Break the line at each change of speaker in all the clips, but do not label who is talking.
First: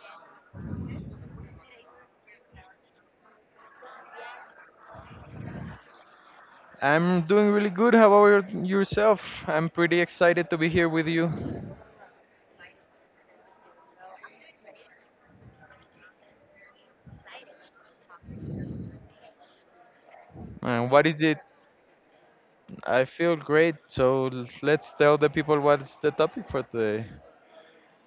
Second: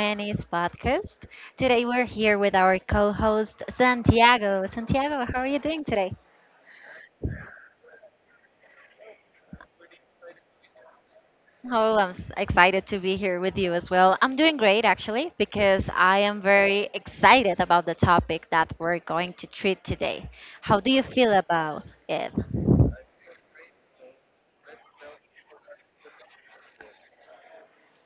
20s podcast. Today, we're here with our co host, Santiago. Santiago, how are you doing today?
I'm doing really good. How about yourself? I'm pretty excited to be here with you.
Oh, excited to be here with you as well. I'm doing great, actually, because I am very excited about the topic that we're going to treat today. How
And
do you
what is
feel
it?
about it?
I feel great. So let's tell the people what's the topic for today.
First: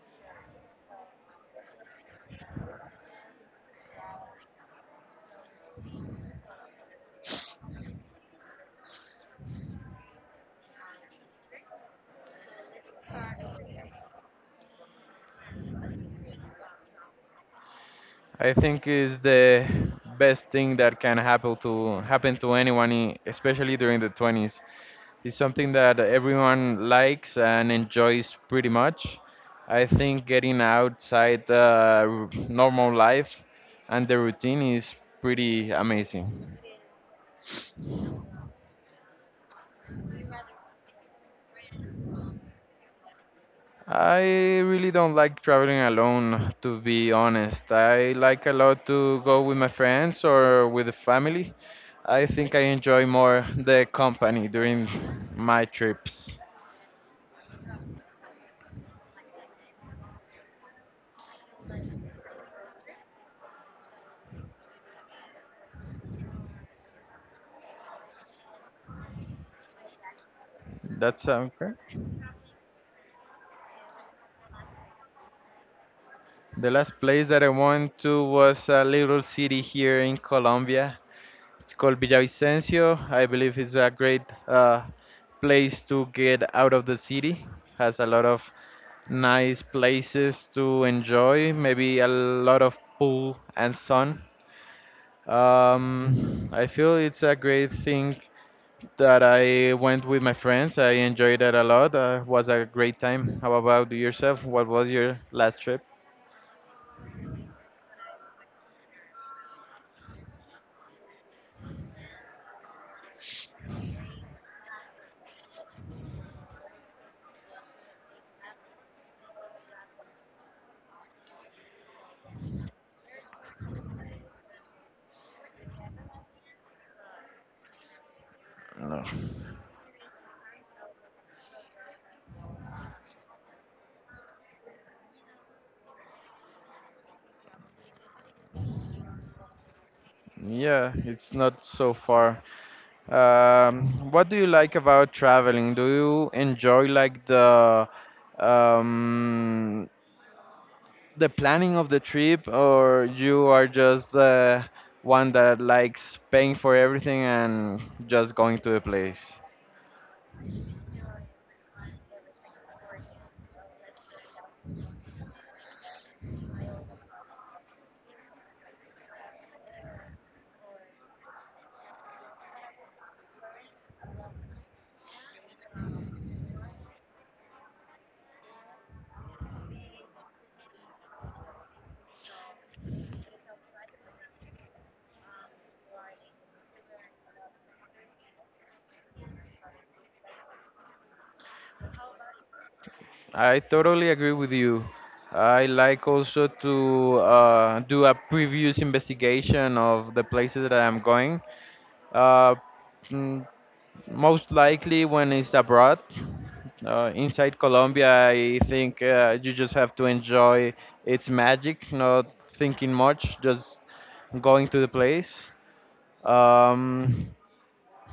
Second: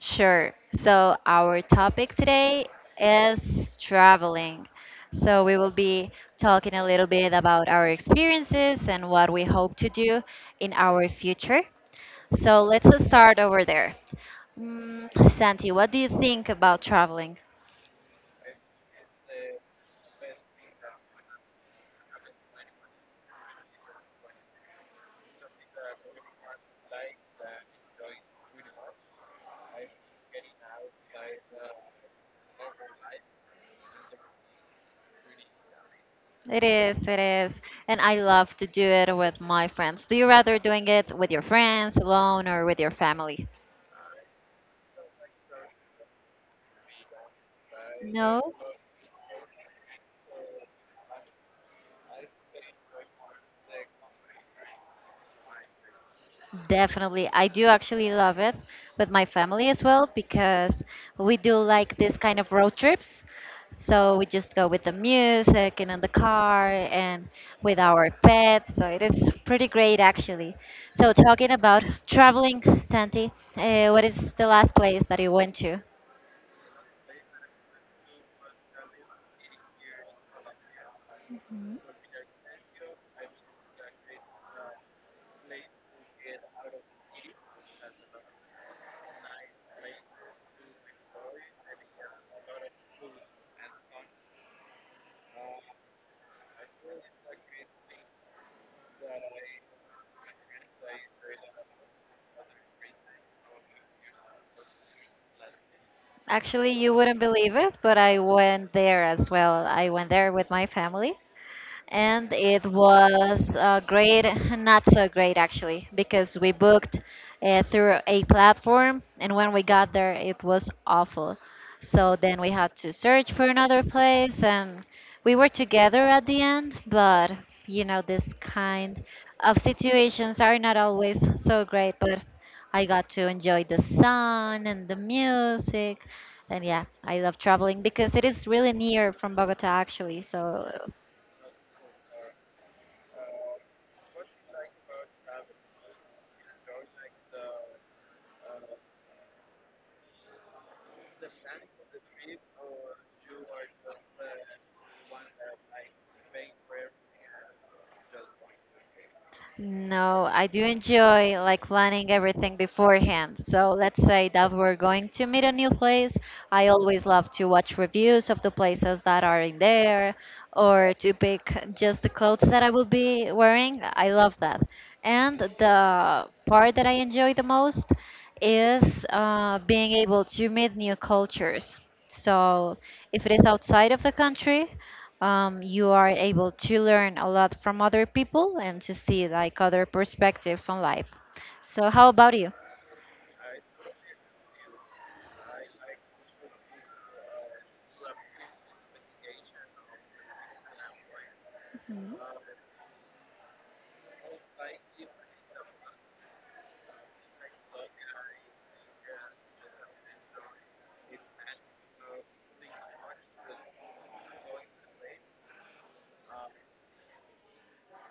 Sure. So our topic today is traveling. So we will be talking a little bit about our experiences and what we hope to do in our future. So let's just start over there. Santi, what do you think about traveling?
I think is the best thing that can happen to anyone, especially during the 20s. It's something that everyone likes and enjoys pretty much. I think getting outside normal life and the routine is pretty amazing.
It is, it is. And I love to do it with my friends. Do you rather doing it with your friends, alone, or with your family?
I really don't like traveling alone, to be honest. I
No?
like a lot to go with my friends or with the family. I think I enjoy more the company during my trips.
Definitely. I do actually love it with my family as well because we do like this kind of road trips. So we just go with the music and in the car and with our pets. So it is pretty great actually. So
That's
talking
okay.
about traveling, Santi, what is the last place that you went to?
The last place that I went to was a little city here in Colombia. It's called Villavicencio. I believe it's a great uh, place to get out of the city. Has a lot of nice places to enjoy, maybe a lot of pool and sun. I feel it's a great thing that I went with my friends. I enjoyed that a lot. Was a great time. How about yourself? What was your last trip?
Actually, you wouldn't believe it, but I went there as well. I went there with my family. And it was great, not so great actually, because we booked through a platform, and when we got there, it was awful. So then we had to search for another place, and we were together at the end, but you know, this kind of situations are not always so great, but I got to enjoy the sun and the music. And yeah, I love traveling because it is really near from Bogota actually. So
Yeah, it's not so far. What do you like about traveling? Do you enjoy like um, the planning of the trip, or you are just one that likes paying for everything and just going to the place?
no, I do enjoy like planning everything beforehand. So let's say that we're going to meet a new place. I always love to watch reviews of the places that are in there or to pick just the clothes that I will be wearing. I love that. And the part that I enjoy the most is being able to meet new cultures. So if it is outside of the country, you are able to learn a lot from other people and to see like other perspectives on life. So, how about you?
I totally agree with you. I like also to do a previous investigation of the places that I'm going. Uh, mm, Most likely when it's abroad. Inside Colombia, I think you just have to enjoy its magic, not thinking much, just going to the place. Um,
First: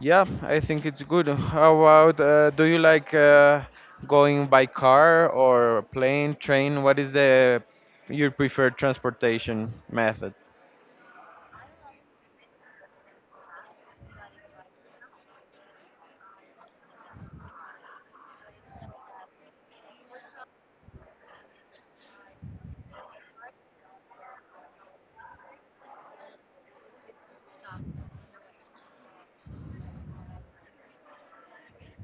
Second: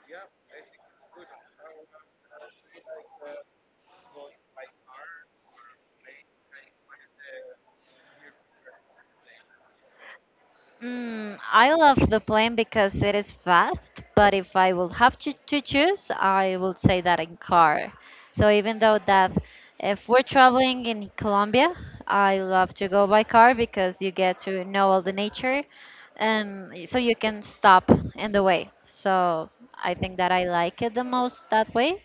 yeah, I think it's good. How about do you like going by car or plane, train? What is the your preferred transportation method?
I love the plane because it is fast, but if I will have to choose, I will say that in car. So even though that if we're traveling in Colombia, I love to go by car because you get to know all the nature and so you can stop in the way. So I think that I like it the most that way.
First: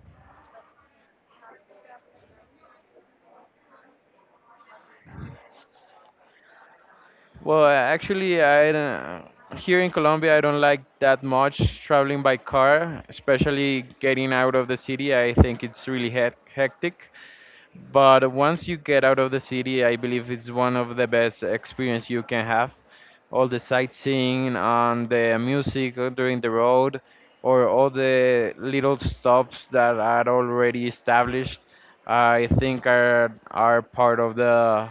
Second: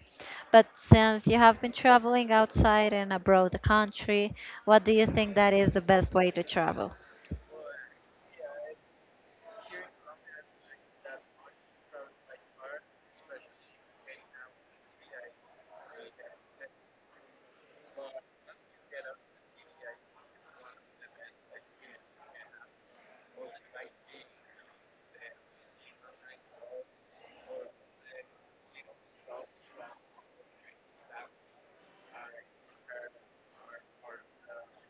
But since you have been traveling outside and abroad the country, what do you think that is the best way to travel?
Well, actually, I don't, here in Colombia, I don't like that much traveling by car, especially getting out of the city. I think it's really hectic. But once you get out of the city, I believe it's one of the best experience you can have. All the sightseeing and the music during the road, or all the little stops that are already established, I think are part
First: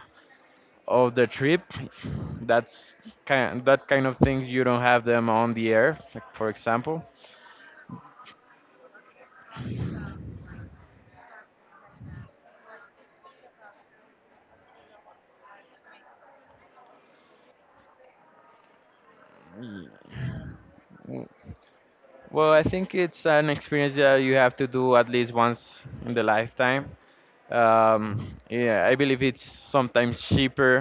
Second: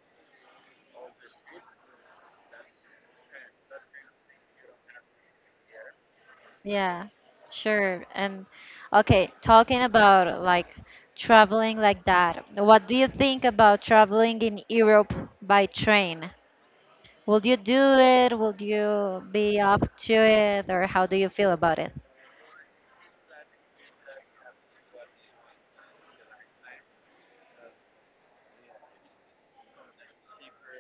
of the trip that's kind of things you don't have them on the air, like for example.
Yeah, sure. And okay, talking about like traveling like that, what do you think about traveling in Europe by train? Will you do it? Will you be up to it? Or how do
W-
you feel about it?
well, I think it's an experience that you have to do at least once in the lifetime. Yeah, I believe it's sometimes cheaper.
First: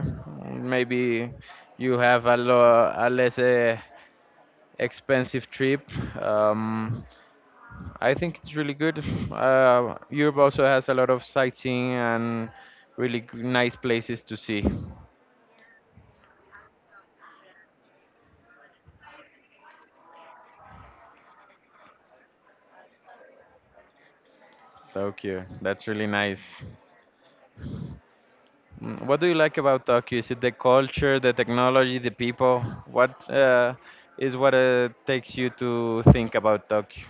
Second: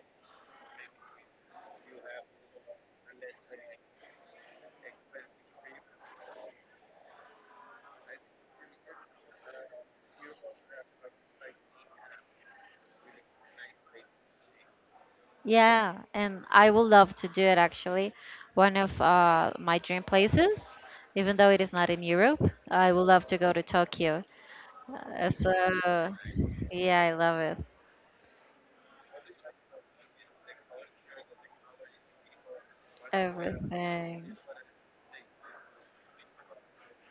Maybe you have a, a less expensive trip. um, I think it's really good. Europe also has a lot of sightseeing and really nice places to see.
Yeah, and I would love to do it actually. One of my dream places, even though it is not in Europe, I would love to go to Tokyo. Uh,
Tokyo.
so,
That's really nice.
yeah, I love it.
Mm, what do you like about Tokyo? Is it the culture, the technology, the people? What
Everything.
is what takes you to think about Tokyo?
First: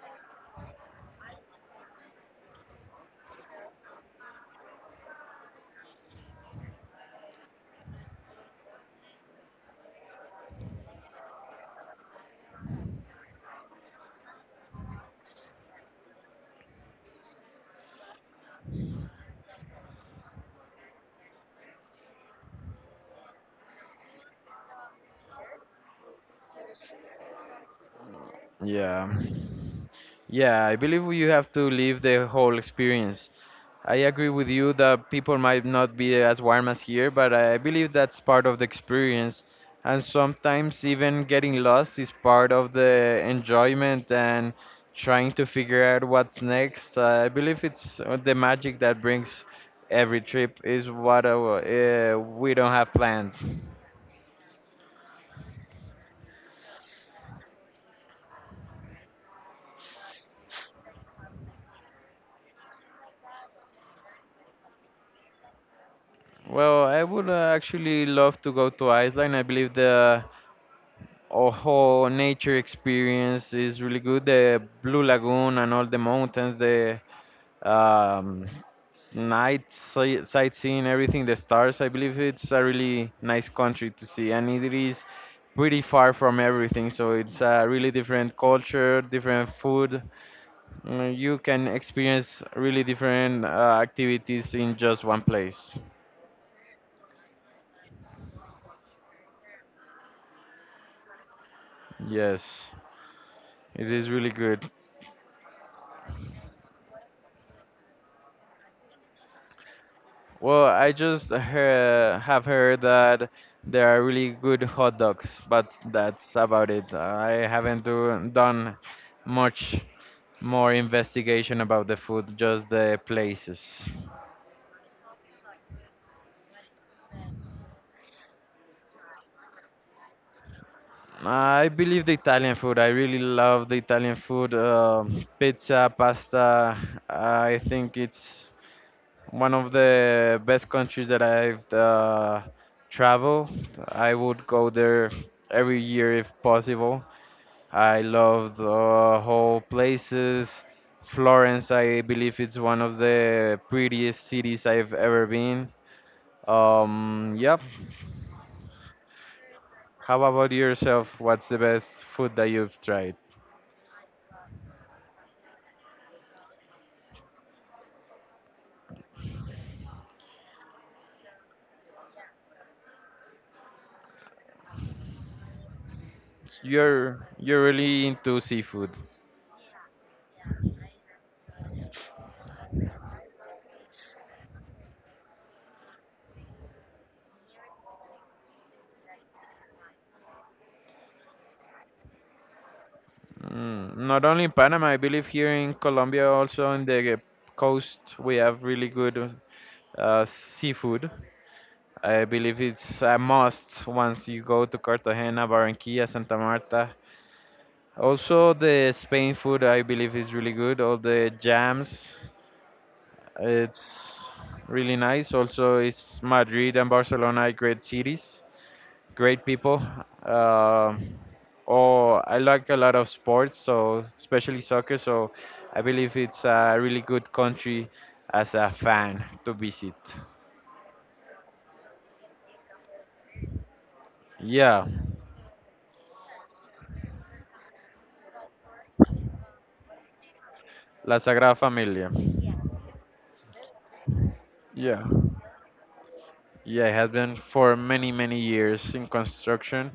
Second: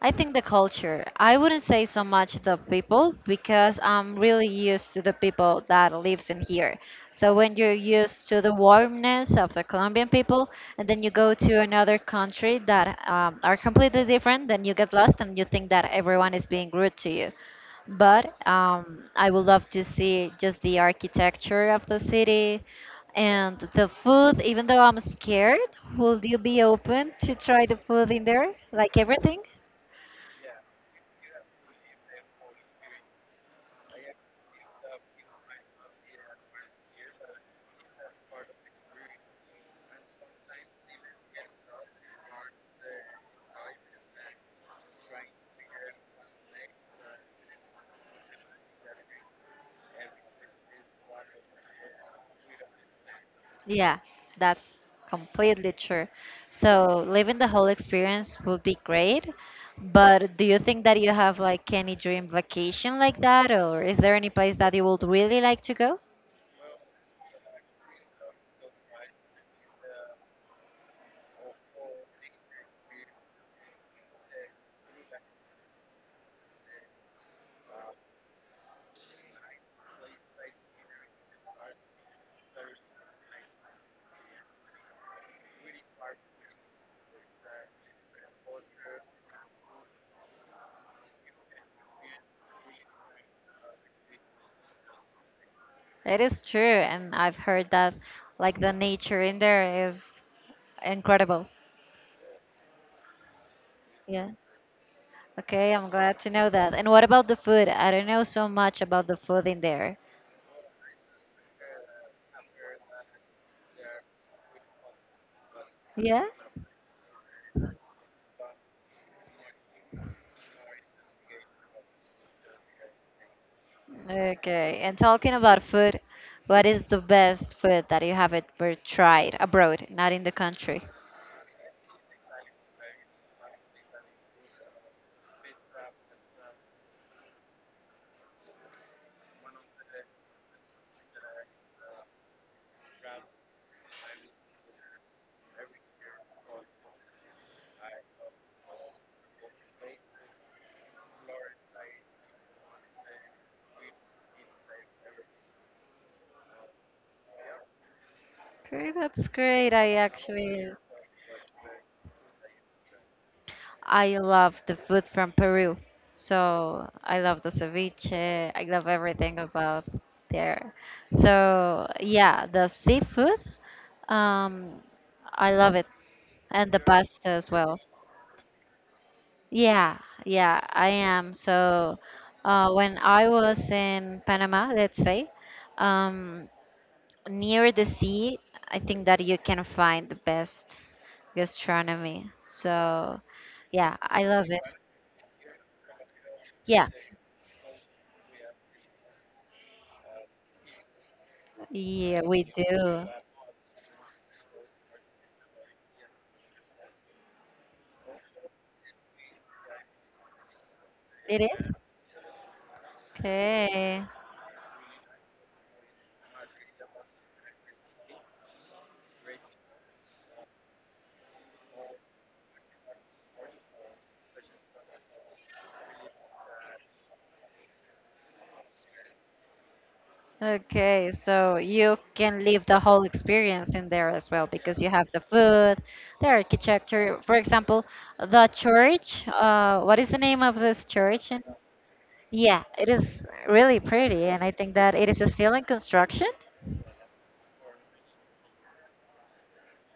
I think the culture. I wouldn't say so much the people because I'm really used to the people that lives in here. So when you're used to the warmness of the Colombian people, and then you go to another country that are completely different, then you get lost and you think that everyone is being rude to you. But I would love to see just the architecture of the city and the food. Even though I'm scared, will you be open to try the food in there, like
Yeah.
everything?
Yeah, I believe you have to live the whole experience. I agree with you that people might not be as warm as here, but I believe that's part of the experience. And sometimes even getting lost is part of the enjoyment and trying to figure out what's next. I believe it's the magic that brings every trip is what we don't have planned.
Yeah, that's completely true. So living the whole experience would be great, but do you think that you have like any dream vacation like that, or is there any place that you would really like to go?
Well, I would actually love to go to Iceland. I believe the whole nature experience is really good. The Blue Lagoon and all the mountains, the um, night sightseeing, everything, the stars. I believe it's a really nice country to see, and it is pretty far from everything. So it's a really different culture, different food. Mm, you can experience really different activities in just one place.
It is true, and I've heard that like the nature in there is incredible.
Yes, it is
Yeah.
really good.
Okay, I'm glad to know that. And what about the food? I don't know so much about the food in there.
Well, I just have heard that there are really good hot dogs, but
Yeah?
that's about it. I haven't done much more investigation about the food, just the places.
Okay, and talking about food, what is the best food that you have ever tried abroad, not in the country?
I believe the Italian food. I really love the Italian food. Um, pizza, pasta. I think it's one of the best countries that I've traveled. I would go there every year if possible. I love the whole places. Florence, I believe it's one of the prettiest cities I've ever been. Yep.
Okay, that's great.
How about yourself? What's the best food that you've tried?
I love the food from Peru. So I love the ceviche. I love everything about there. So yeah, the seafood, um, I love it, and the pasta
You're
as
you're
well.
really into seafood.
Yeah, yeah, I am. So, when I was in Panama, let's say, um, near the sea, I think that you can find the best gastronomy. So,
Mm,
yeah, I
not only
love
in
it.
Panama, I believe here in Colombia, also in
Yeah,
the coast, we have really good seafood.
yeah,
I
we
believe it's
do.
a must once you go to Cartagena, Barranquilla, Santa Marta. Also, the Spain food I believe is really good. All the
It is?
jams,
Okay.
it's really nice. Also, it's Madrid and Barcelona, are great cities, great people. Um oh, I like a lot of sports, so especially soccer. So, I believe it's a really good country as a fan to visit.
Okay, so you can live the whole experience in there as well because
Yeah,
you have the food, the architecture. For example, the church. What is the name of this
La
church?
Sagrada Familia.
Yeah, it is really pretty, and I think that
Yeah.
it is still in construction.
Yeah, it has been for many, many years in construction.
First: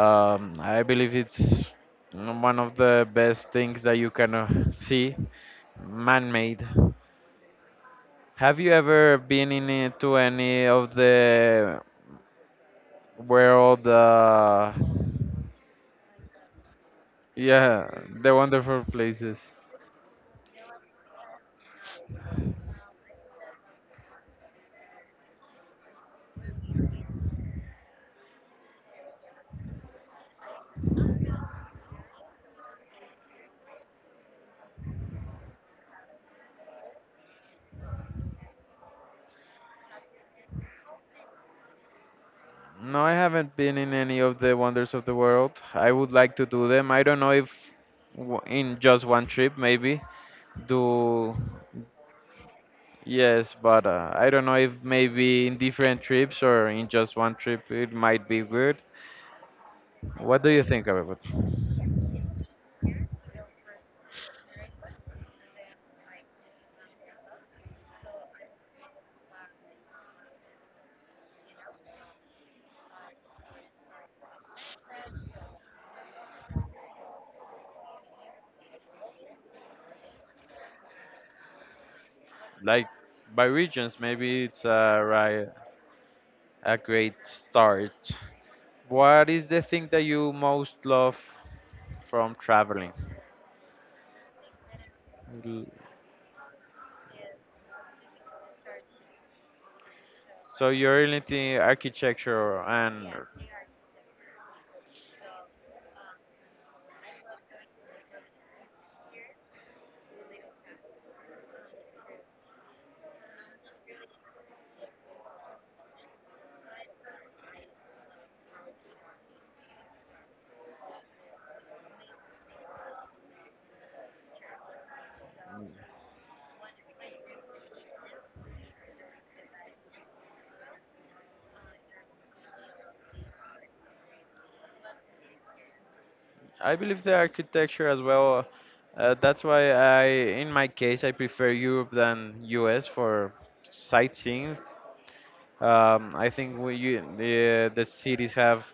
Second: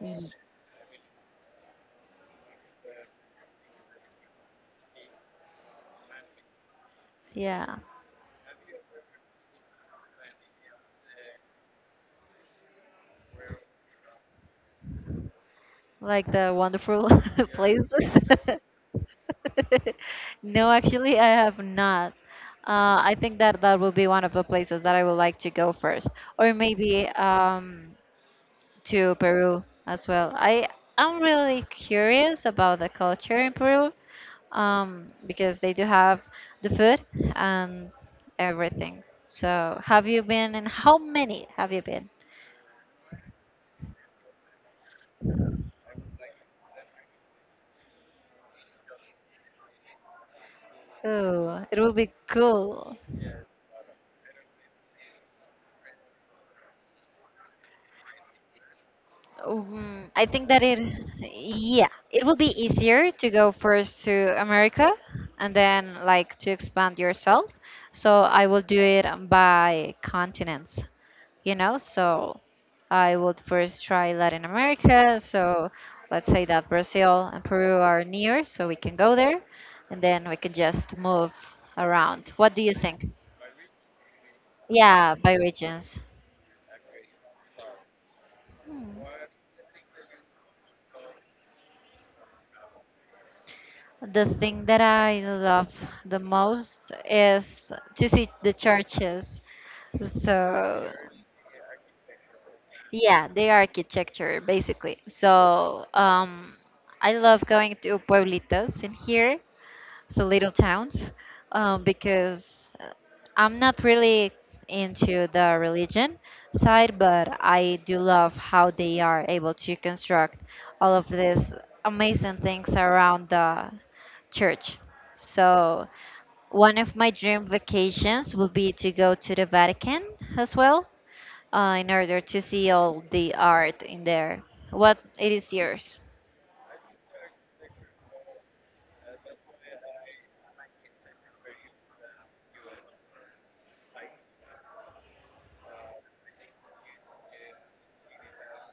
Y-
I believe it's one of the best things that you can see, man-made.
Yeah,
Have you ever been in it to any of the world?
like the wonderful
Yeah,
places.
the wonderful places.
No, actually, I have not. I think that that will be one of the places that I would like to go first, or maybe to Peru as well. I'm really curious about the culture in Peru, because they do have the food and everything. So, have you been and how many have you been?
No, I haven't been in any of the wonders of the world. I would like to do them. I don't know if in just one trip, maybe do.
Oh, it will be cool.
Yes, but I don't know if maybe in different trips or in just one trip it might be good.
I
What
think
do
that
you
it,
think about it?
yeah, it will be easier to go first to America and then like to expand yourself. So I will do it by continents. You know, so I would first try Latin America. So let's say that Brazil and Peru are near, so we can go there and then we can just move around. What do you
Like
think?
by regions, maybe it's a,
Yeah, by
right,
regions.
a great start.
Hmm.
What is the thing that you most love from traveling?
The thing that I
L-
love the most is to see the churches.
So
So
you're into architecture and
yeah, the architecture basically. So I love going to pueblitos in here, so little towns, because I'm not really into the religion side, but I do love how they are able to construct all of these amazing things around the church. So one of my dream vacations will be to go to the Vatican as well, in order to see all the art in there. What it is yours?
I believe the architecture as well. Uh, that's why I, in my case, I prefer Europe than US for sightseeing. I think the cities have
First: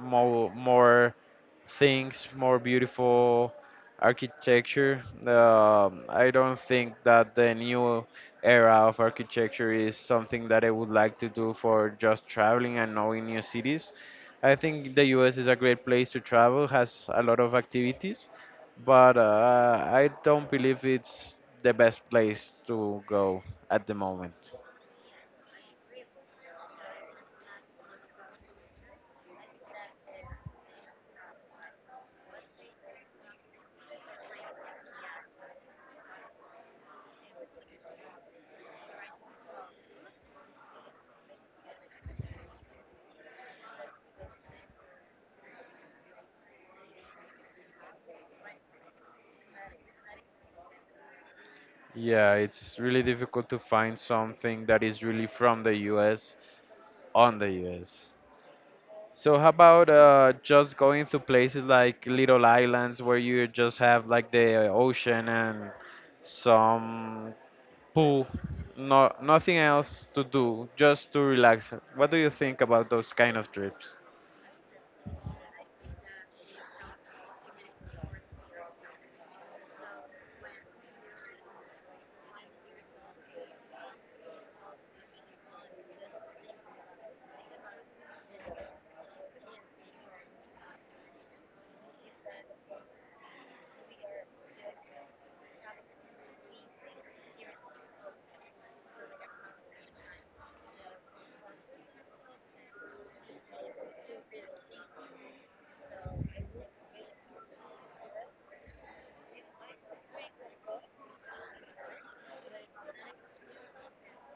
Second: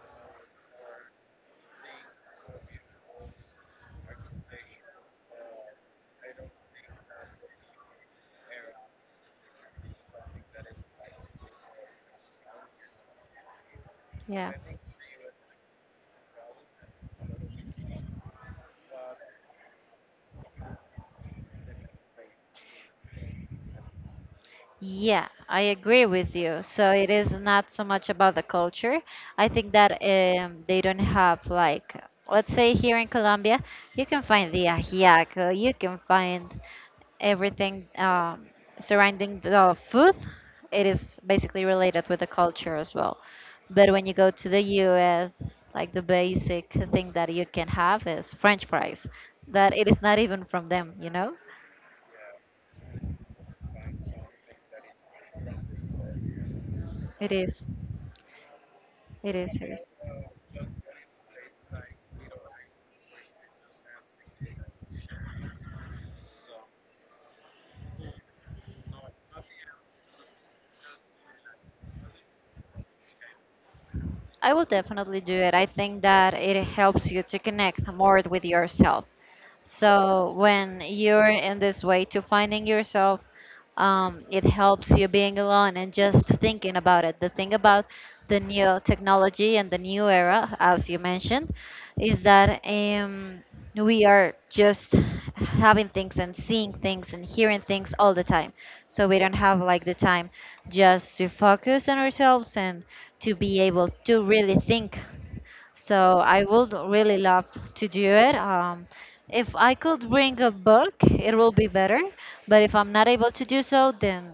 more things, more beautiful architecture. I don't think that the new era of architecture is something that I would like to do for just traveling and knowing new cities. I
Yeah.
think the U.S. is a great place to travel, has a lot of activities, but I don't believe it's the best place to go at the moment.
Yeah, I agree with you. So it is not so much about the culture. I think that they don't have like, let's say here in Colombia, you can find the ajiaco, you can find everything surrounding the food. It is basically related with the culture as well. But when you go to the US, like the basic thing that you can have is French fries. That it is not even from them, you know?
Yeah, it's really difficult to find something that is really from the US
It
on the
is.
US.
It
So how
is. It is.
about just going to places like little islands where you just have like the ocean and some pool, no nothing else to do, just to relax. What do you think about those kind of trips?
I will definitely do it. I think that it helps you to connect more with yourself. So when you're in this way to finding yourself, it helps you being alone and just thinking about it. The thing about the new technology and the new era, as you mentioned, is that we are just having things and seeing things and hearing things all the time. So we don't have like the time just to focus on ourselves and to be able to really think. So I would really love to do it. If I could bring a book, it will be better. But if I'm not able to do so, then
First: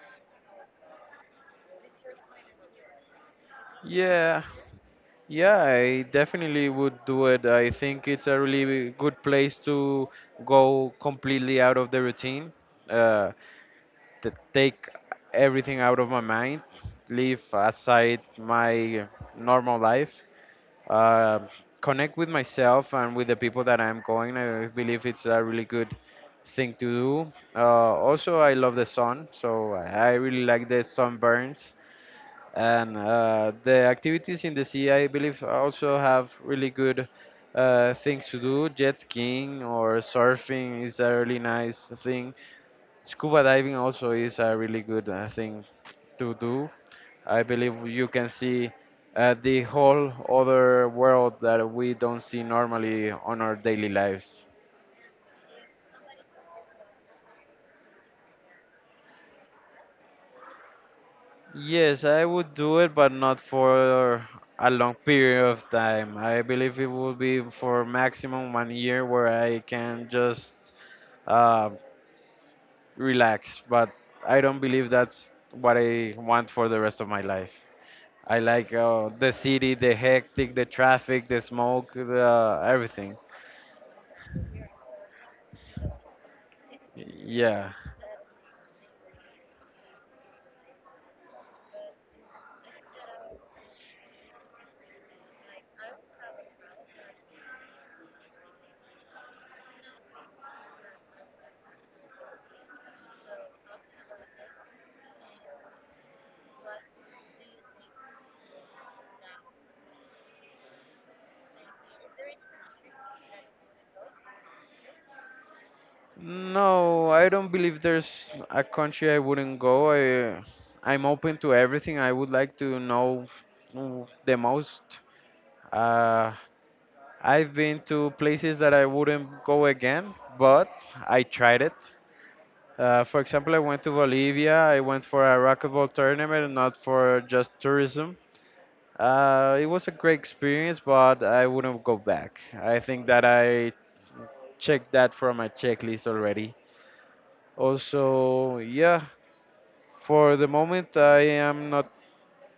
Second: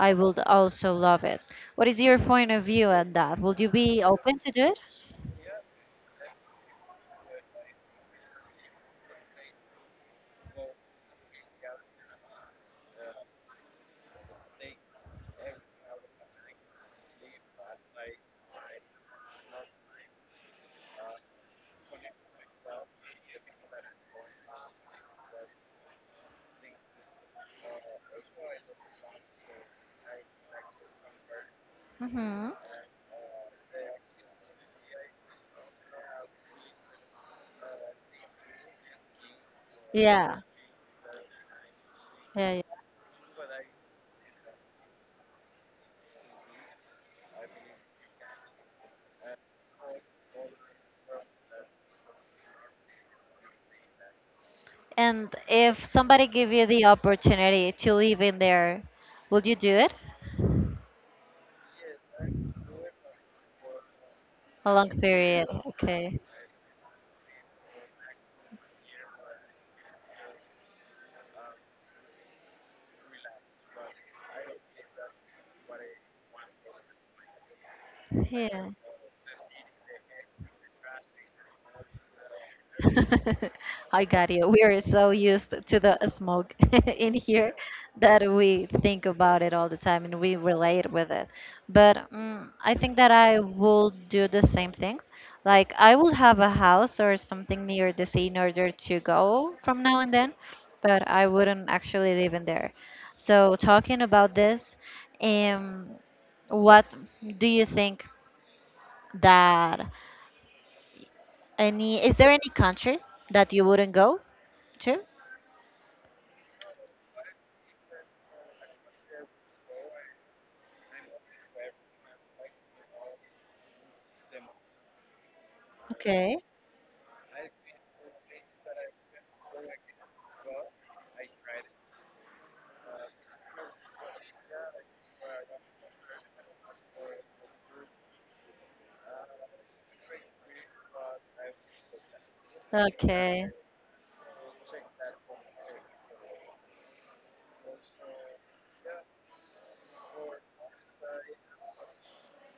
I would also love it. What is your point of view on that? Would you be open
Yeah,
to do it?
yeah, I definitely would do it. I think it's a really good place to go completely out of the routine. Uh, Take everything out of my mind, leave aside my normal life, uh, connect with myself and with the people that I'm going. I believe it's a really good thing to do. Also, I love the sun, so I really like the sunburns
Mm-hmm.
and the activities in the sea. I believe also have really good things to do, jet skiing or
Yeah.
surfing is a really nice thing,
Yeah, yeah.
scuba diving also is a really good thing to do. I believe you can see the whole other world that we don't see normally on our daily lives.
And if somebody give you the opportunity to live in there, would you do it?
Yes, I would do it, but not for a
A long
long period
period.
of time.
Okay.
I believe it would be for maximum one year where I can just uh, relax. But I don't believe that's what I want for the rest of my life. I
Yeah.
like the city, the hectic, the traffic, the smoke, the everything.
I got you. We are so used to the smoke in here
Yeah.
that we think about it all the time and we relate with it. But I think that I will do the same thing. Like I will have a house or something near the sea in order to go from now and then, but I wouldn't actually live in there. So talking about this, um, what do you think that any is there any country that you wouldn't go to?
No, I don't believe there's a country I wouldn't go. I'm open to everything. I would like to know mm, the most. Uh,
Okay,
I've been to places that I wouldn't go again, but I tried it. For example, I went to Bolivia. I went for a racquetball tournament, not for just tourism. It was a great experience, but I wouldn't go back. I think that
okay,
I checked that from my checklist already. Also, yeah, for the moment, I am not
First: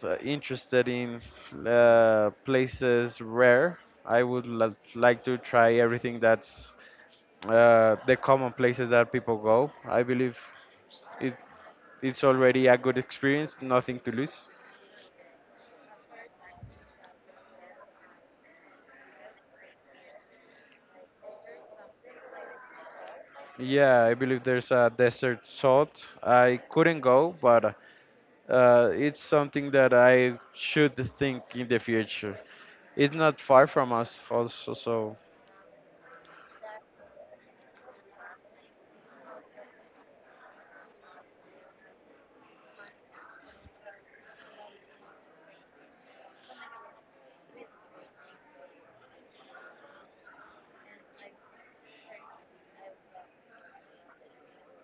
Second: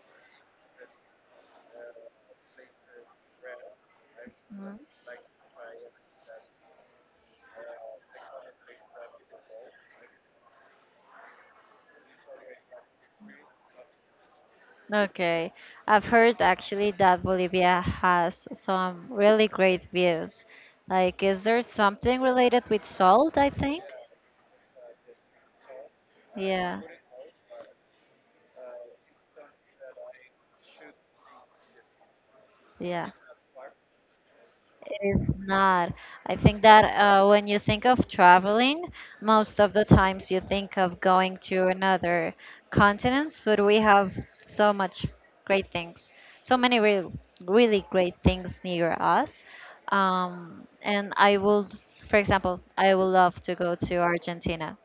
interested in places rare. I would
mm,
like to try everything that's the common places that people go. I believe it, it's already a good experience, nothing to lose.
okay. I've heard actually that Bolivia has some really great views. Like, is there something related with salt, I think?
Yeah, I believe there's a desert salt. I
Yeah,
couldn't go, but it's something that I should think in the future.
yeah.
It's not far from us, also,
It
so.
is not. I think that when you think of traveling, most of the times you think of going to another continent, but we have so much great things, so many real, really great things near us. Um, and I will, for example, I would love to go to Argentina.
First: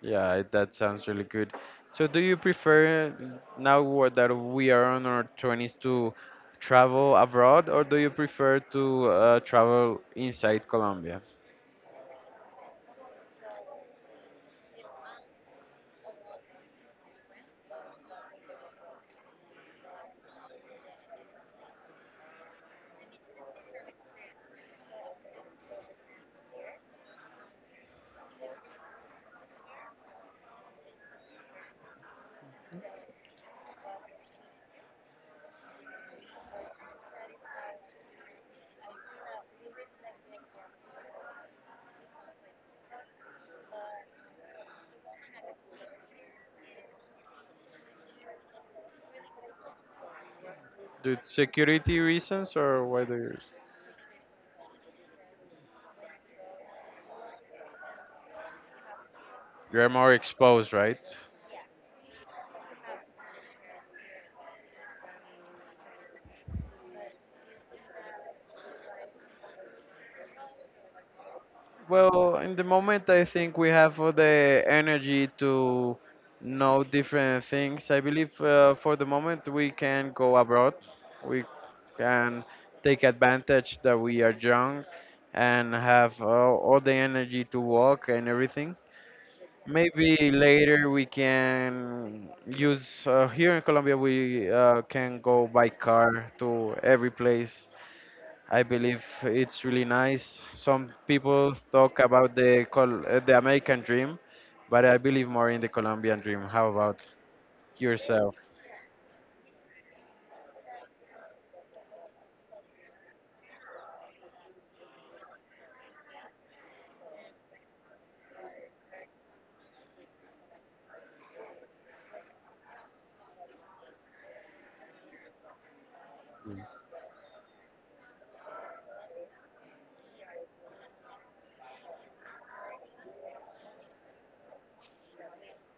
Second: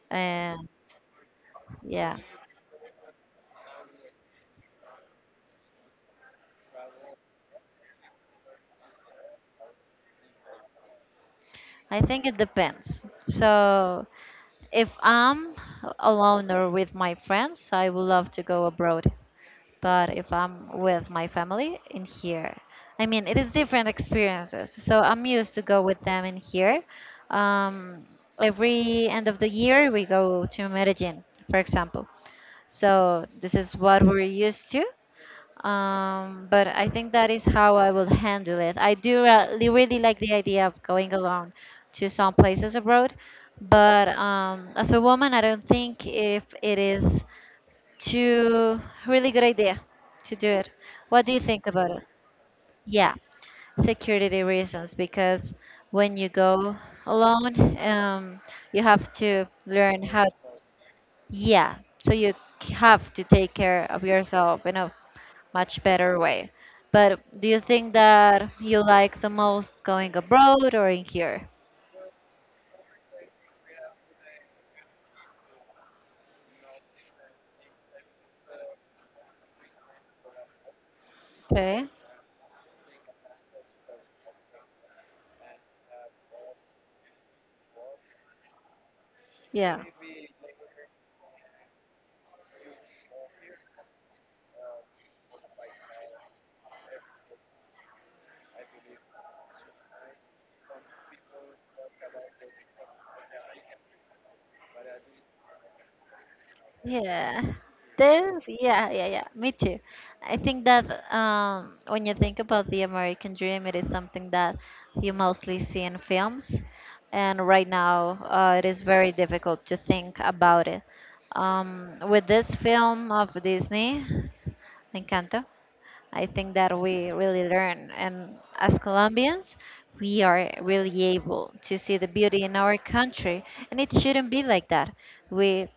Yeah, it-
And
that sounds really good. So,
yeah,
do you prefer now that we are on our 20s to travel abroad, or do you prefer to travel inside Colombia?
I think it depends. So if I'm alone or with my friends, I would love to go abroad. But if I'm with my family in here, I mean, it is different experiences. So I'm used to go with them in here. Um, every end of the year, we go to Medellin, for example. So this is what we're used to. But I think that is how I will handle it. I do really, really like the idea of going alone to some places abroad, but as a woman, I don't think if it is to really good idea to do it.
Do
What do you think about
security
it?
reasons, or why
Yeah,
do you?
security reasons because when you go alone, you have to
You're
learn
more
how.
exposed, right?
Yeah, so you have to take care of yourself in a much better way. But do you think that you like the most going abroad or in here?
Well, in the moment, I think we have all the energy to know different things. I believe for the moment we can go abroad. We
Okay.
and take advantage that we are young and have all the energy to walk and everything.
Yeah.
Maybe later we can use here in Colombia we can go by car to every place. I believe it's really nice. Some people talk about the the American dream, but I believe more in the Colombian dream. How about
Yeah.
yourself?
This, yeah, yeah, yeah. Me too. I think that when you think about the American dream, it is something that you mostly see in films. And right now, it is very difficult to think about it. With this film of Disney, Encanto, I think that we really learn. And as Colombians, we are really able to see the beauty in our country. And it shouldn't be like that. We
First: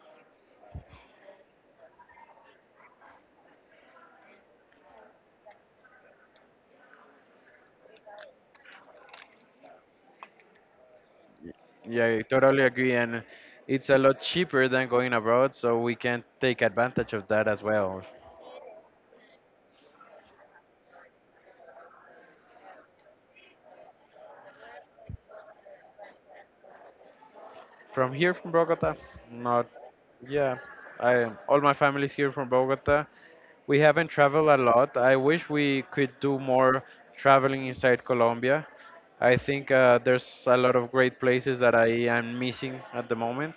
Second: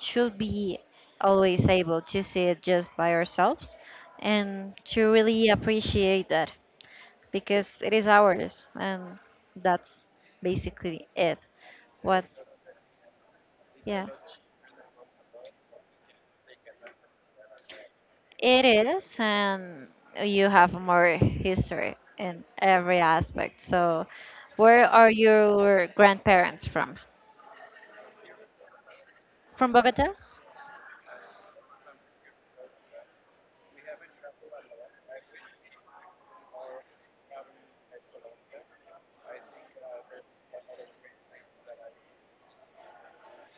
should be always able to see it just by ourselves and to really appreciate that because it is ours. And that's basically it.
Yeah, I
What?
totally agree. And it's a
Yeah.
lot cheaper than going abroad, so we can take advantage of that as well.
It is, and you have more history in every aspect. So, where are your grandparents from?
From here, from Bogota, not,
From Bogota?
yeah. I, all my family's here from Bogota. We haven't traveled a lot. I wish we could do more traveling inside Colombia. I think there's a lot of great places that I am missing at the moment.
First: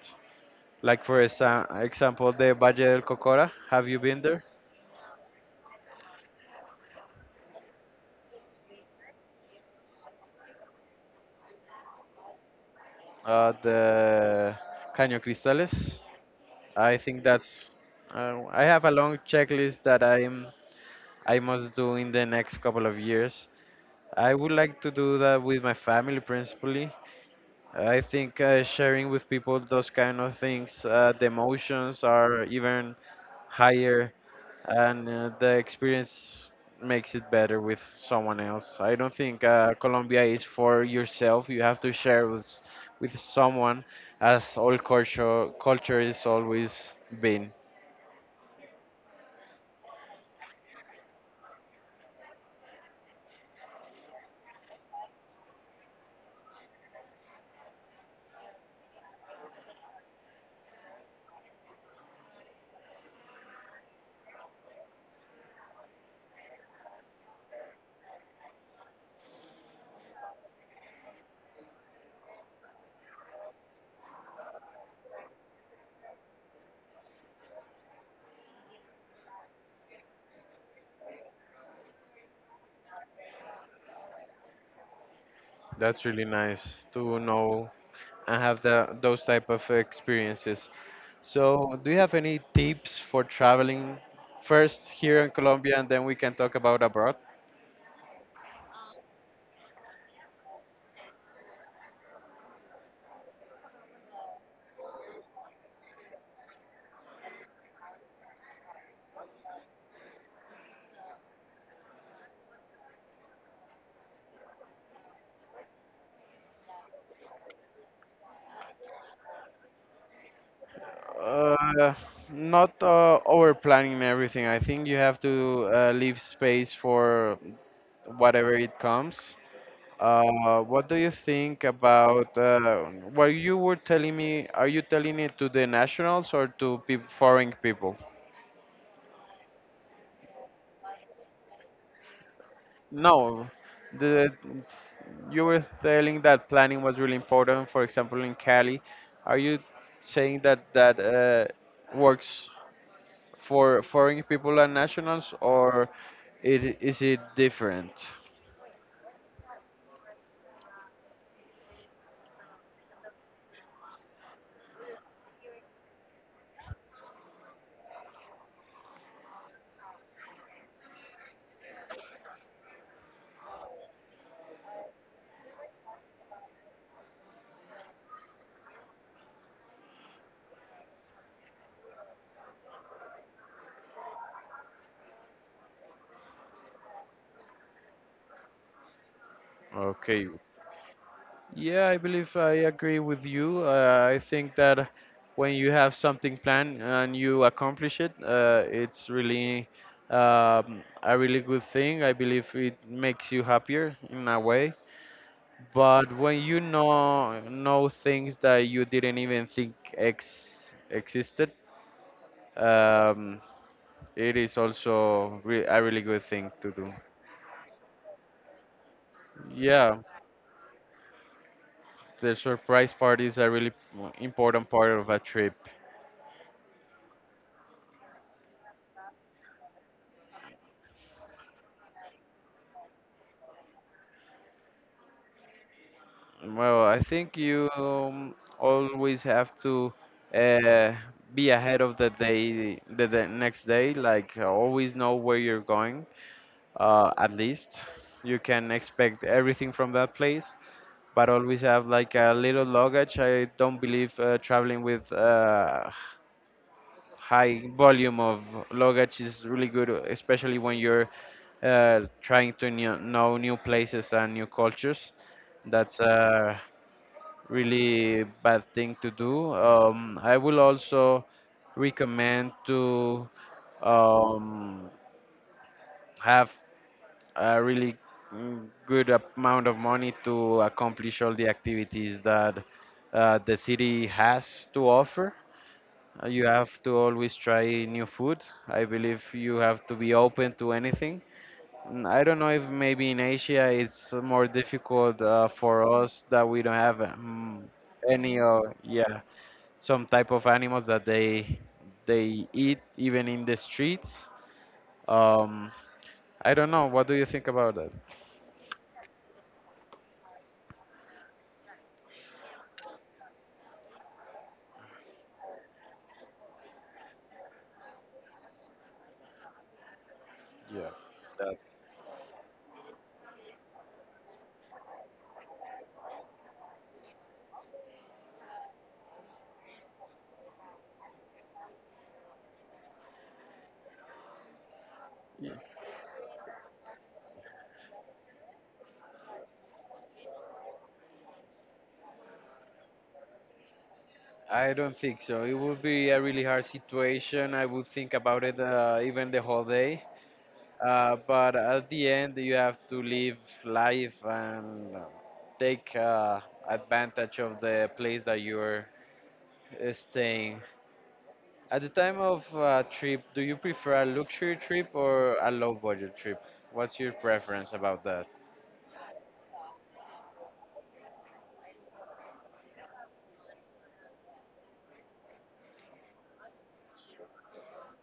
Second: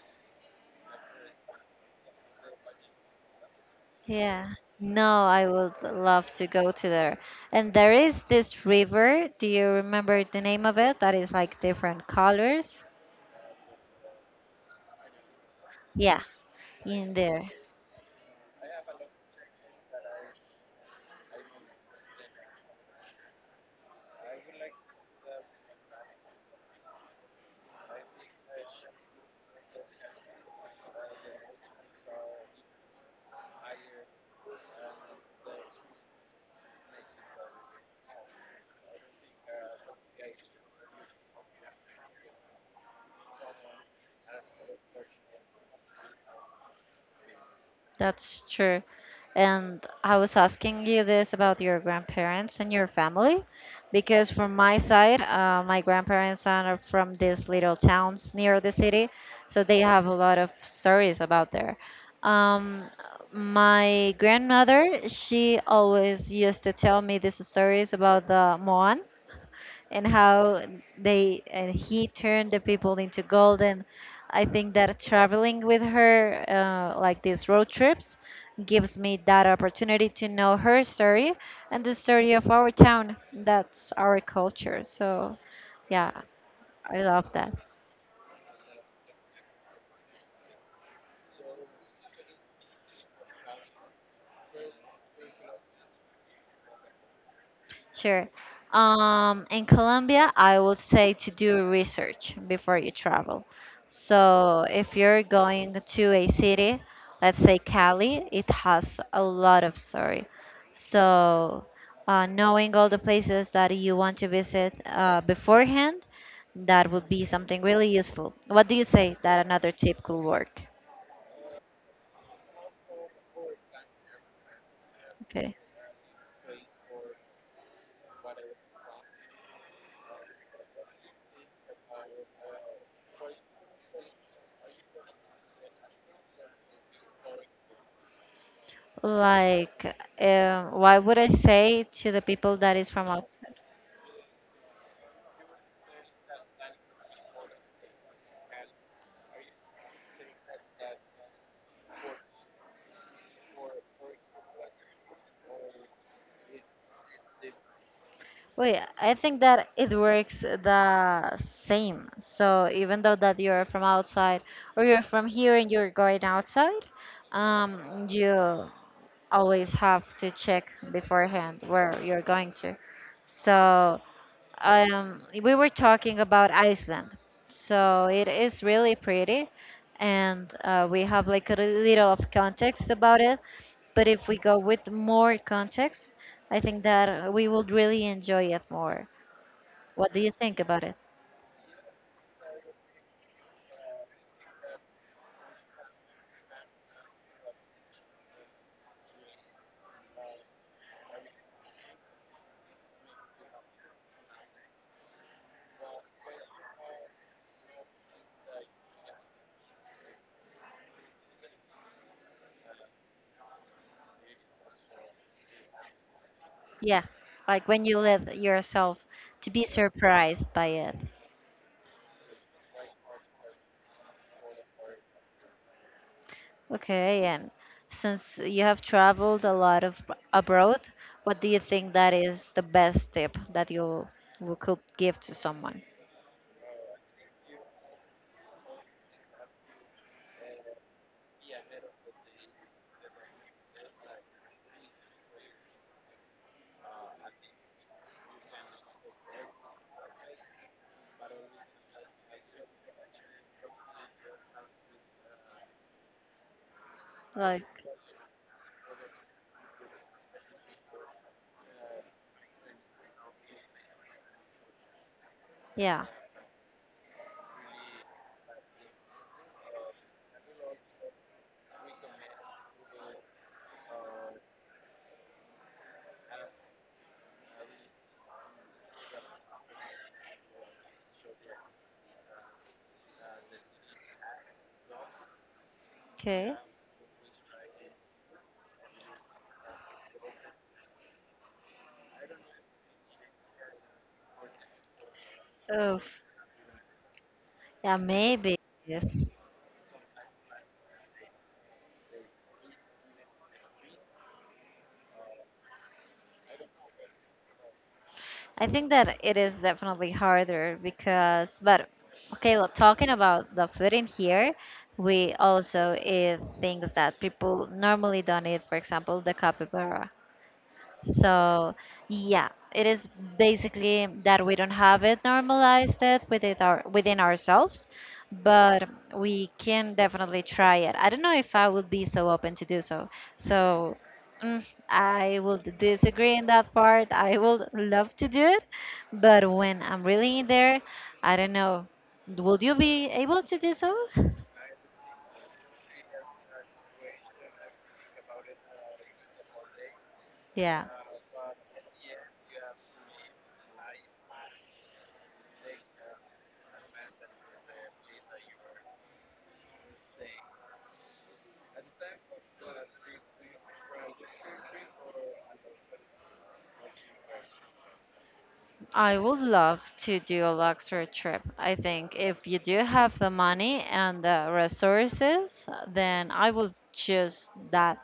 Like, for example, the Valle del Cocora. Have you been there?
Yeah. No, I would love to go to there. And there is this river. Do you remember the name of it? That is like different colors.
The Caño Cristales.
Yeah,
I
in
think
there.
that's. I have a long checklist that I must do in the next couple of years. I would like to do that with my family principally. I think sharing with people those kind of things, the emotions are even higher, and the experience makes it better with someone else. I don't think Colombia is for yourself. You have to share with someone, as all culture is always been.
That's true. And I was asking you this about your grandparents and your family, because from my side, my grandparents are from these little towns near the city, so they have a lot of stories about there. Um, my grandmother, she always used to tell me these stories about the Moan and how they and he turned the people into golden. I think that traveling with her, like these road trips, gives me that opportunity to know her story and the story of our town. That's our culture. So,
That's
yeah,
really nice
I
to
love that.
know and have those type of experiences. So, do you have any tips for traveling first here in Colombia and then we can talk about abroad?
Sure. In Colombia, I would say to do research before you travel. So if you're going to a city, let's say Cali, it has a lot of story. So knowing all the places that you want to visit beforehand, that would be something really useful. What do you say that another tip could work?
Uh, not over planning everything. I think you have
Okay.
to leave space for whatever it comes. What do you think about what you were telling me? Are you telling it to the nationals or to peop foreign people?
Like, why would I say to the people that is from
No,
outside?
the s- you were telling that planning was really important. For example, in Cali, are you saying that works for foreign people and nationals, or it is it different?
Wait, I think that it works the same. So even though that you're from outside or you're from here and you're going outside, you always have to check beforehand where you're going to. So we were talking about Iceland. So it is really pretty, and we have like a little of context about it. But if we go with more context, I think that we would really enjoy it more. What do
Okay.
you think about it?
Yeah, I believe I agree with you. I think that when you have something planned and you accomplish it, it's really a really good thing. I believe it makes you happier in a way. But when you know things that you didn't even think ex existed, um, it is also re a really good thing to do.
Yeah, like when you let yourself to be
Yeah,
surprised by it.
the surprise party is a really important part of a trip.
Okay, and since you have traveled a lot of abroad, what do you think that is the best tip that you could give to someone?
Well, I think you always have to uh, be ahead of the day, the next day. Like always know where you're going. At least you can expect everything from that place. But always have like a little luggage. I don't believe traveling with high
Like,
volume of luggage is really good, especially when you're trying to know new places and new cultures. That's
yeah.
a really bad thing to do. I will also recommend to um, have a really good amount of money to accomplish all the activities that the city has to offer. You
Okay.
have to always try new food. I believe you have to be open to anything. I don't know if maybe in Asia it's more difficult for
Oof.
us that we don't have
Yeah,
any
maybe.
or yeah
Yes.
some type of animals that they eat even in the streets. Um, I don't know. What do you think about that?
I think that it is definitely harder because, but okay, look, talking about the food in here, we also eat things that people normally don't eat. For example, the capybara.
Yeah.
So
That's.
yeah, it is basically that we don't have it normalized it within ourselves, but we can definitely try it. I don't know if I would be so open to do so. So mm, I
Yeah.
will disagree in that part. I would love to do it, but when I'm really in there, I don't know. Would you be able to do so?
I don't think so. It would be a really hard situation. I would think about it even the whole day.
Yeah.
But at the end, you have to live life and take advantage of the place that you're staying. At the time of trip, do you prefer a luxury trip or a low budget trip? What's your preference about that?
I would love to do a luxury trip. I think if you do have the money and the resources, then I would choose that.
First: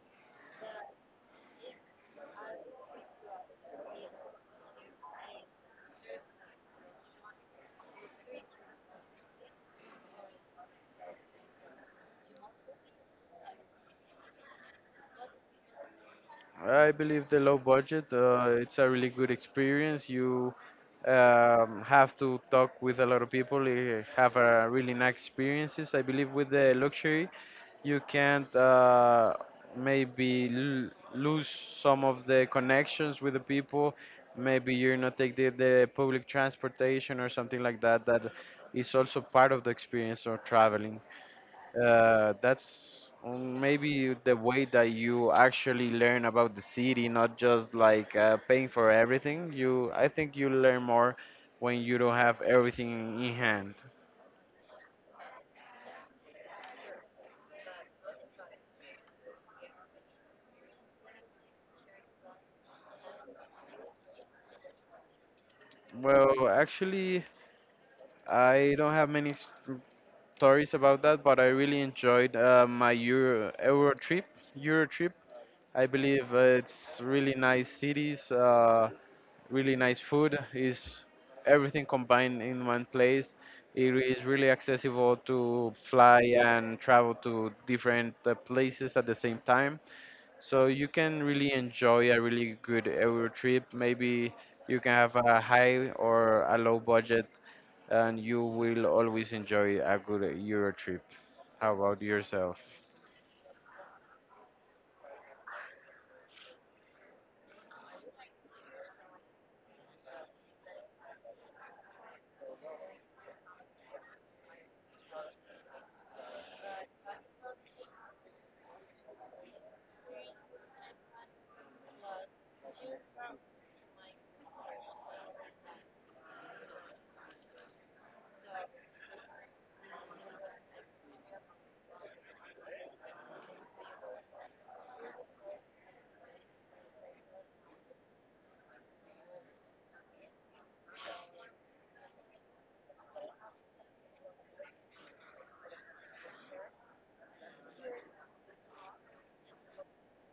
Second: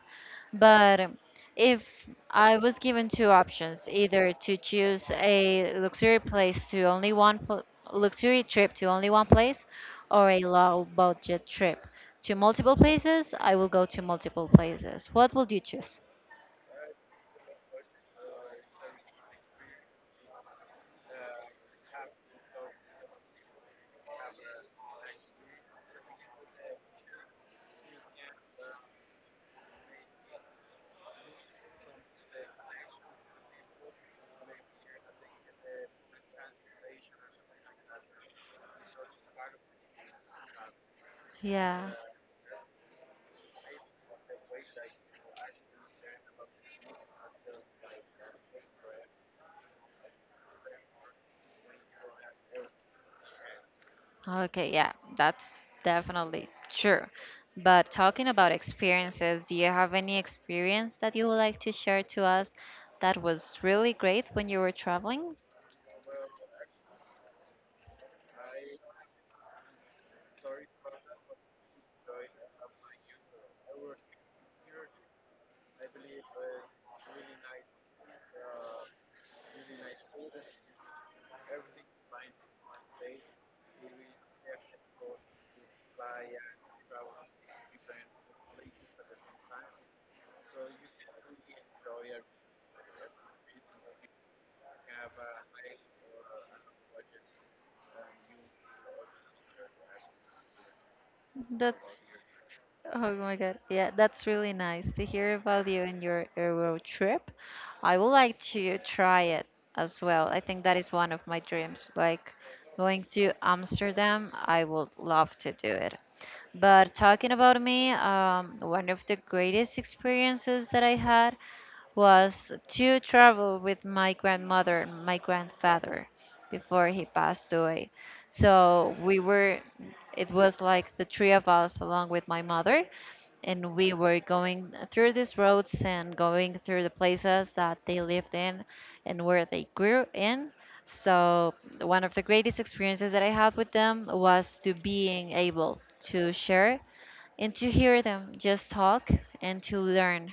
But if I was given two options, either to choose a luxury place to only one pl- luxury trip to only one place or a low budget trip to multiple places, I will go to multiple places. What would you choose?
I believe the low budget, it's a really good experience. You have to talk with a lot of people, you have a really nice experiences. I believe with the luxury, you can't maybe lose some of the connections with the people. Maybe you're not take the public transportation or something like that. That is also part of the experience of traveling.
Yeah.
That's maybe the way that you actually learn about the city, not just like paying for everything. You, I think you learn more when you don't have everything in hand.
Okay, yeah, that's definitely true. But talking about experiences, do you have any experience that you would like to share to us that was really great when you were traveling?
Well, actually, I don't have many stories about that, but I really enjoyed Euro trip. Euro trip. I believe it's really nice cities, really nice food. Is everything combined in one place. It is really accessible to fly and travel to different places at the same time. So you can really enjoy a really good Euro trip. Maybe you can have a high or a low budget and you will always enjoy a good Euro trip. How
That's,
about yourself?
oh my God, yeah, that's really nice to hear about you and your Euro trip. I would like to try it as well. I think that is one of my dreams. Like going to Amsterdam, I would love to do it. But talking about me, one of the greatest experiences that I had was to travel with my grandmother and my grandfather before he passed away. So we were, it was like the three of us along with my mother, and we were going through these roads and going through the places that they lived in and where they grew in. So one of the greatest experiences that I had with them was to being able to share and to hear them just talk and to learn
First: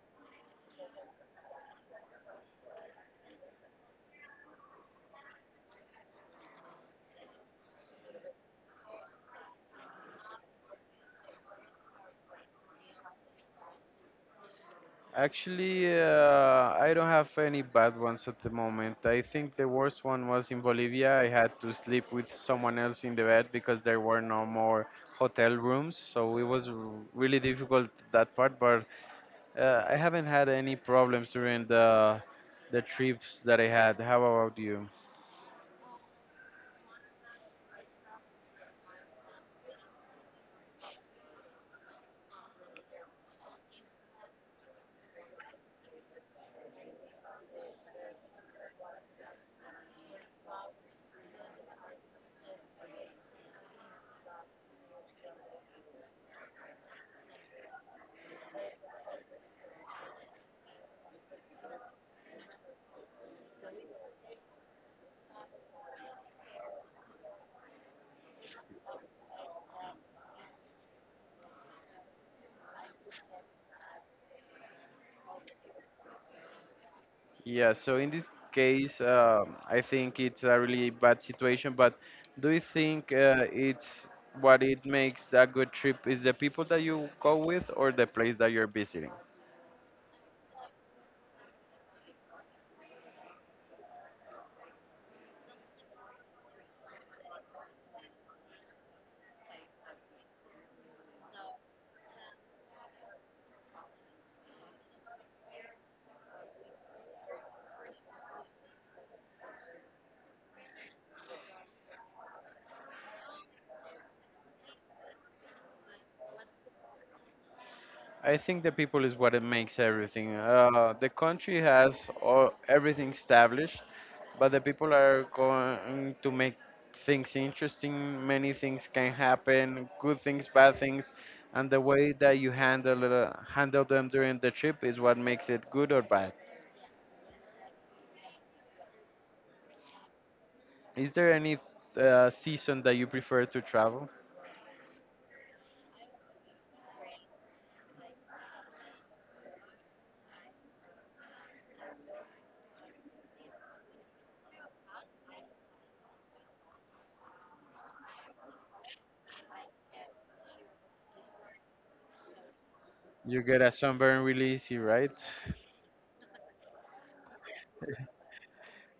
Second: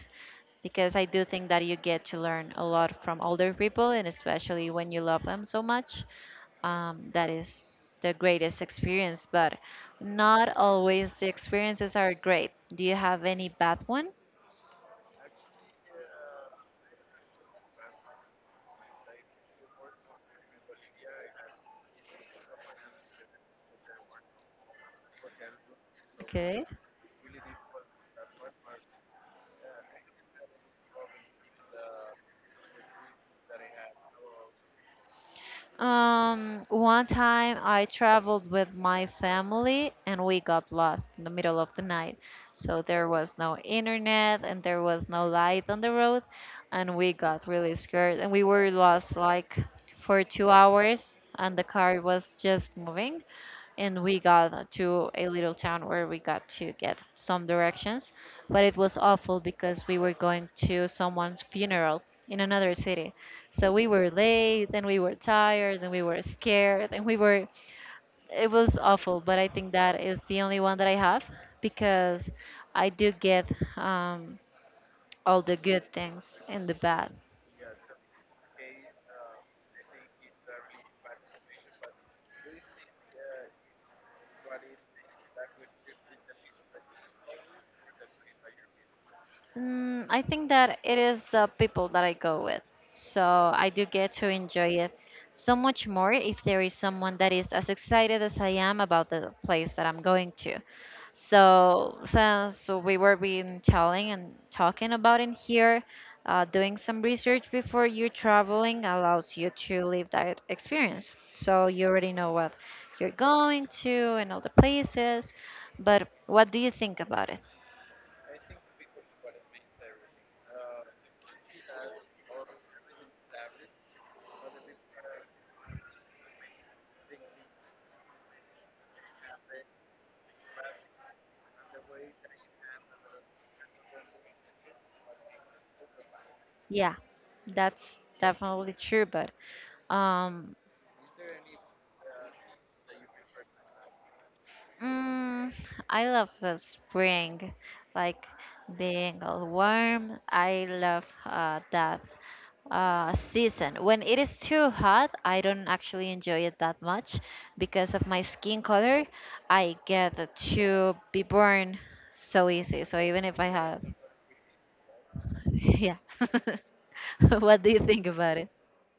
because I do think that you get to learn a lot from older people, and especially when you love them so much. That is the greatest experience, but not always the experiences are great. Do you have any bad one?
Actually, I don't have any bad ones at the moment. I think the worst one was in Bolivia. I had to sleep with someone else in the bed because there were no more hotel rooms, so it
Okay.
was really difficult that part. But I haven't had any problems during the trips that I had. How about you?
One time I traveled with my family and we got lost in the middle of the night. So there was no internet and there was no light on the road, and we got really scared and we were lost like for 2 hours and the car was just moving and we got to a little town where we got to get some directions, but it was awful because we were going to someone's funeral in another city. So we were late and we were tired and we were scared and we were, it was awful, but I think that is the only one that I have because I do get um, all the good things and the bad.
Yeah, so in this case, I think it's a really bad situation, but do you think it's what it makes that good trip is the people that you go with or the place that you're visiting?
Mm, I think that it is the people that I go with. So I do get to enjoy it so much more if there is someone that is as excited as I am about the place that I'm going to. So since we were been telling and talking about in here, doing some research before you traveling allows you to live that experience. So you already know what you're going to and all the places. But what do you think about it?
I think the people is what it makes everything. The country has all, everything established, but the people are going to make things interesting. Many things can happen, good things, bad things, and the way that you handle them during the trip is what makes it good or bad.
Yeah, that's definitely true. But um,
Is there any season that you prefer to travel?
mm, I love the spring, like being all warm. I love that season. When it is too hot, I don't actually enjoy it that much because of my skin color. I get to be burned so easy. So even if
You
I
get a
have,
sunburn really easy, right?
yeah. What do you think about it?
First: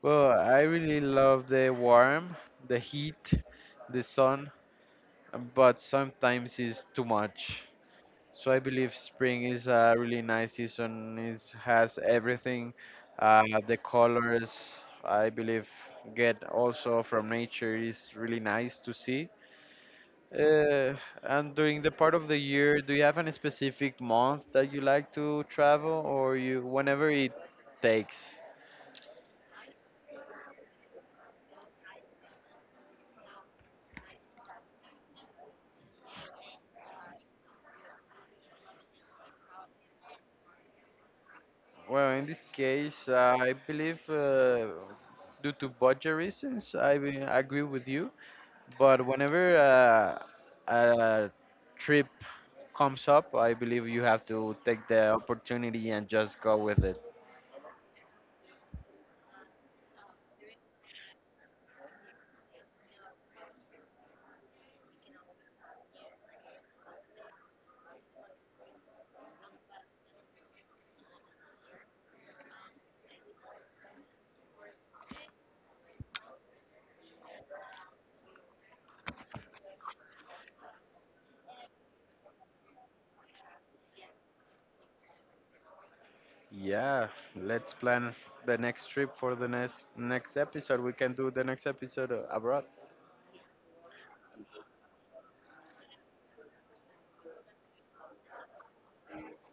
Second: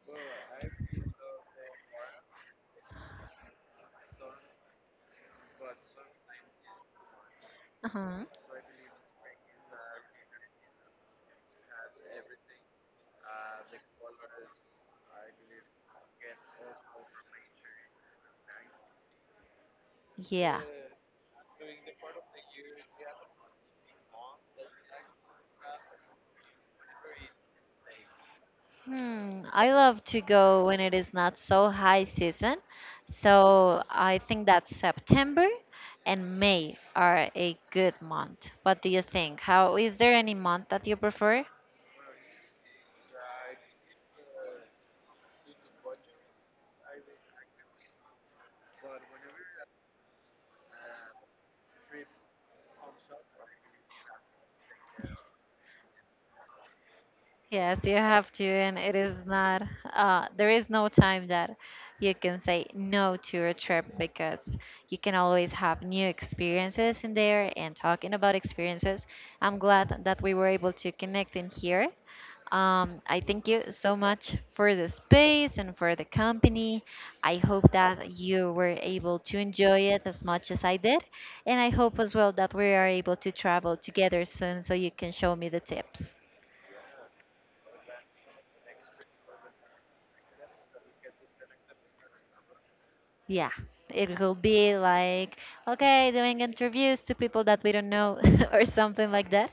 Well, I really love the warm, the heat, the sun, but sometimes it's too much.
Uh-huh.
So I believe spring is a really nice season. It has everything, the colors. I believe get also from nature is really nice to see.
Yeah.
Uh, and during the part of the year, do you have any specific month that you like to travel, or you whenever it takes?
Hmm, I love to go when it is not so high season. So I think that September and May are a good month. What do you think? How is there any month that you prefer?
Well, in this case, I believe due to budget reasons, I will agree with you. But whenever a trip comes up, I believe you have to take the opportunity and just go with it.
Yes, you have to, and it is not, there is no time that you can say no to your trip because you can always have new experiences in there. And talking about experiences, I'm glad that we were able to connect in here. I thank you so much for the space and for the company. I hope that you were able to enjoy it as much as I did. And I hope as well that we are able to travel together soon so you can show me the tips.
Yeah, let's plan the next trip for the next episode. We can do the next episode abroad.
Yeah, it could be like, okay, doing interviews to people that we don't know or something like that.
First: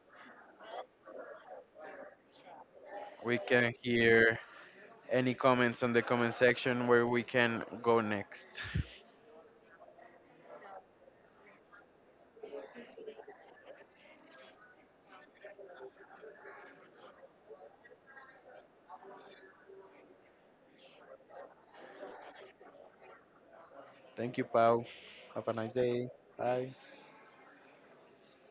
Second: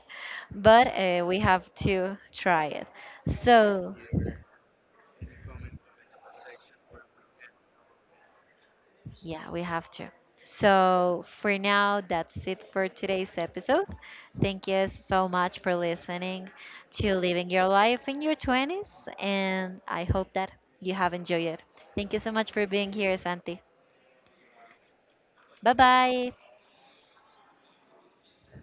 But we have to try it.
We can
So,
hear any comments on the comment section where we can go next.
yeah, we have to. So, for now, that's it for today's episode. Thank you so much for listening to Living Your Life in Your 20s. And I hope that you have enjoyed it. Thank you so much for being here, Santi.
Thank you, Pau. Have a
Bye
nice day.
bye.
Bye.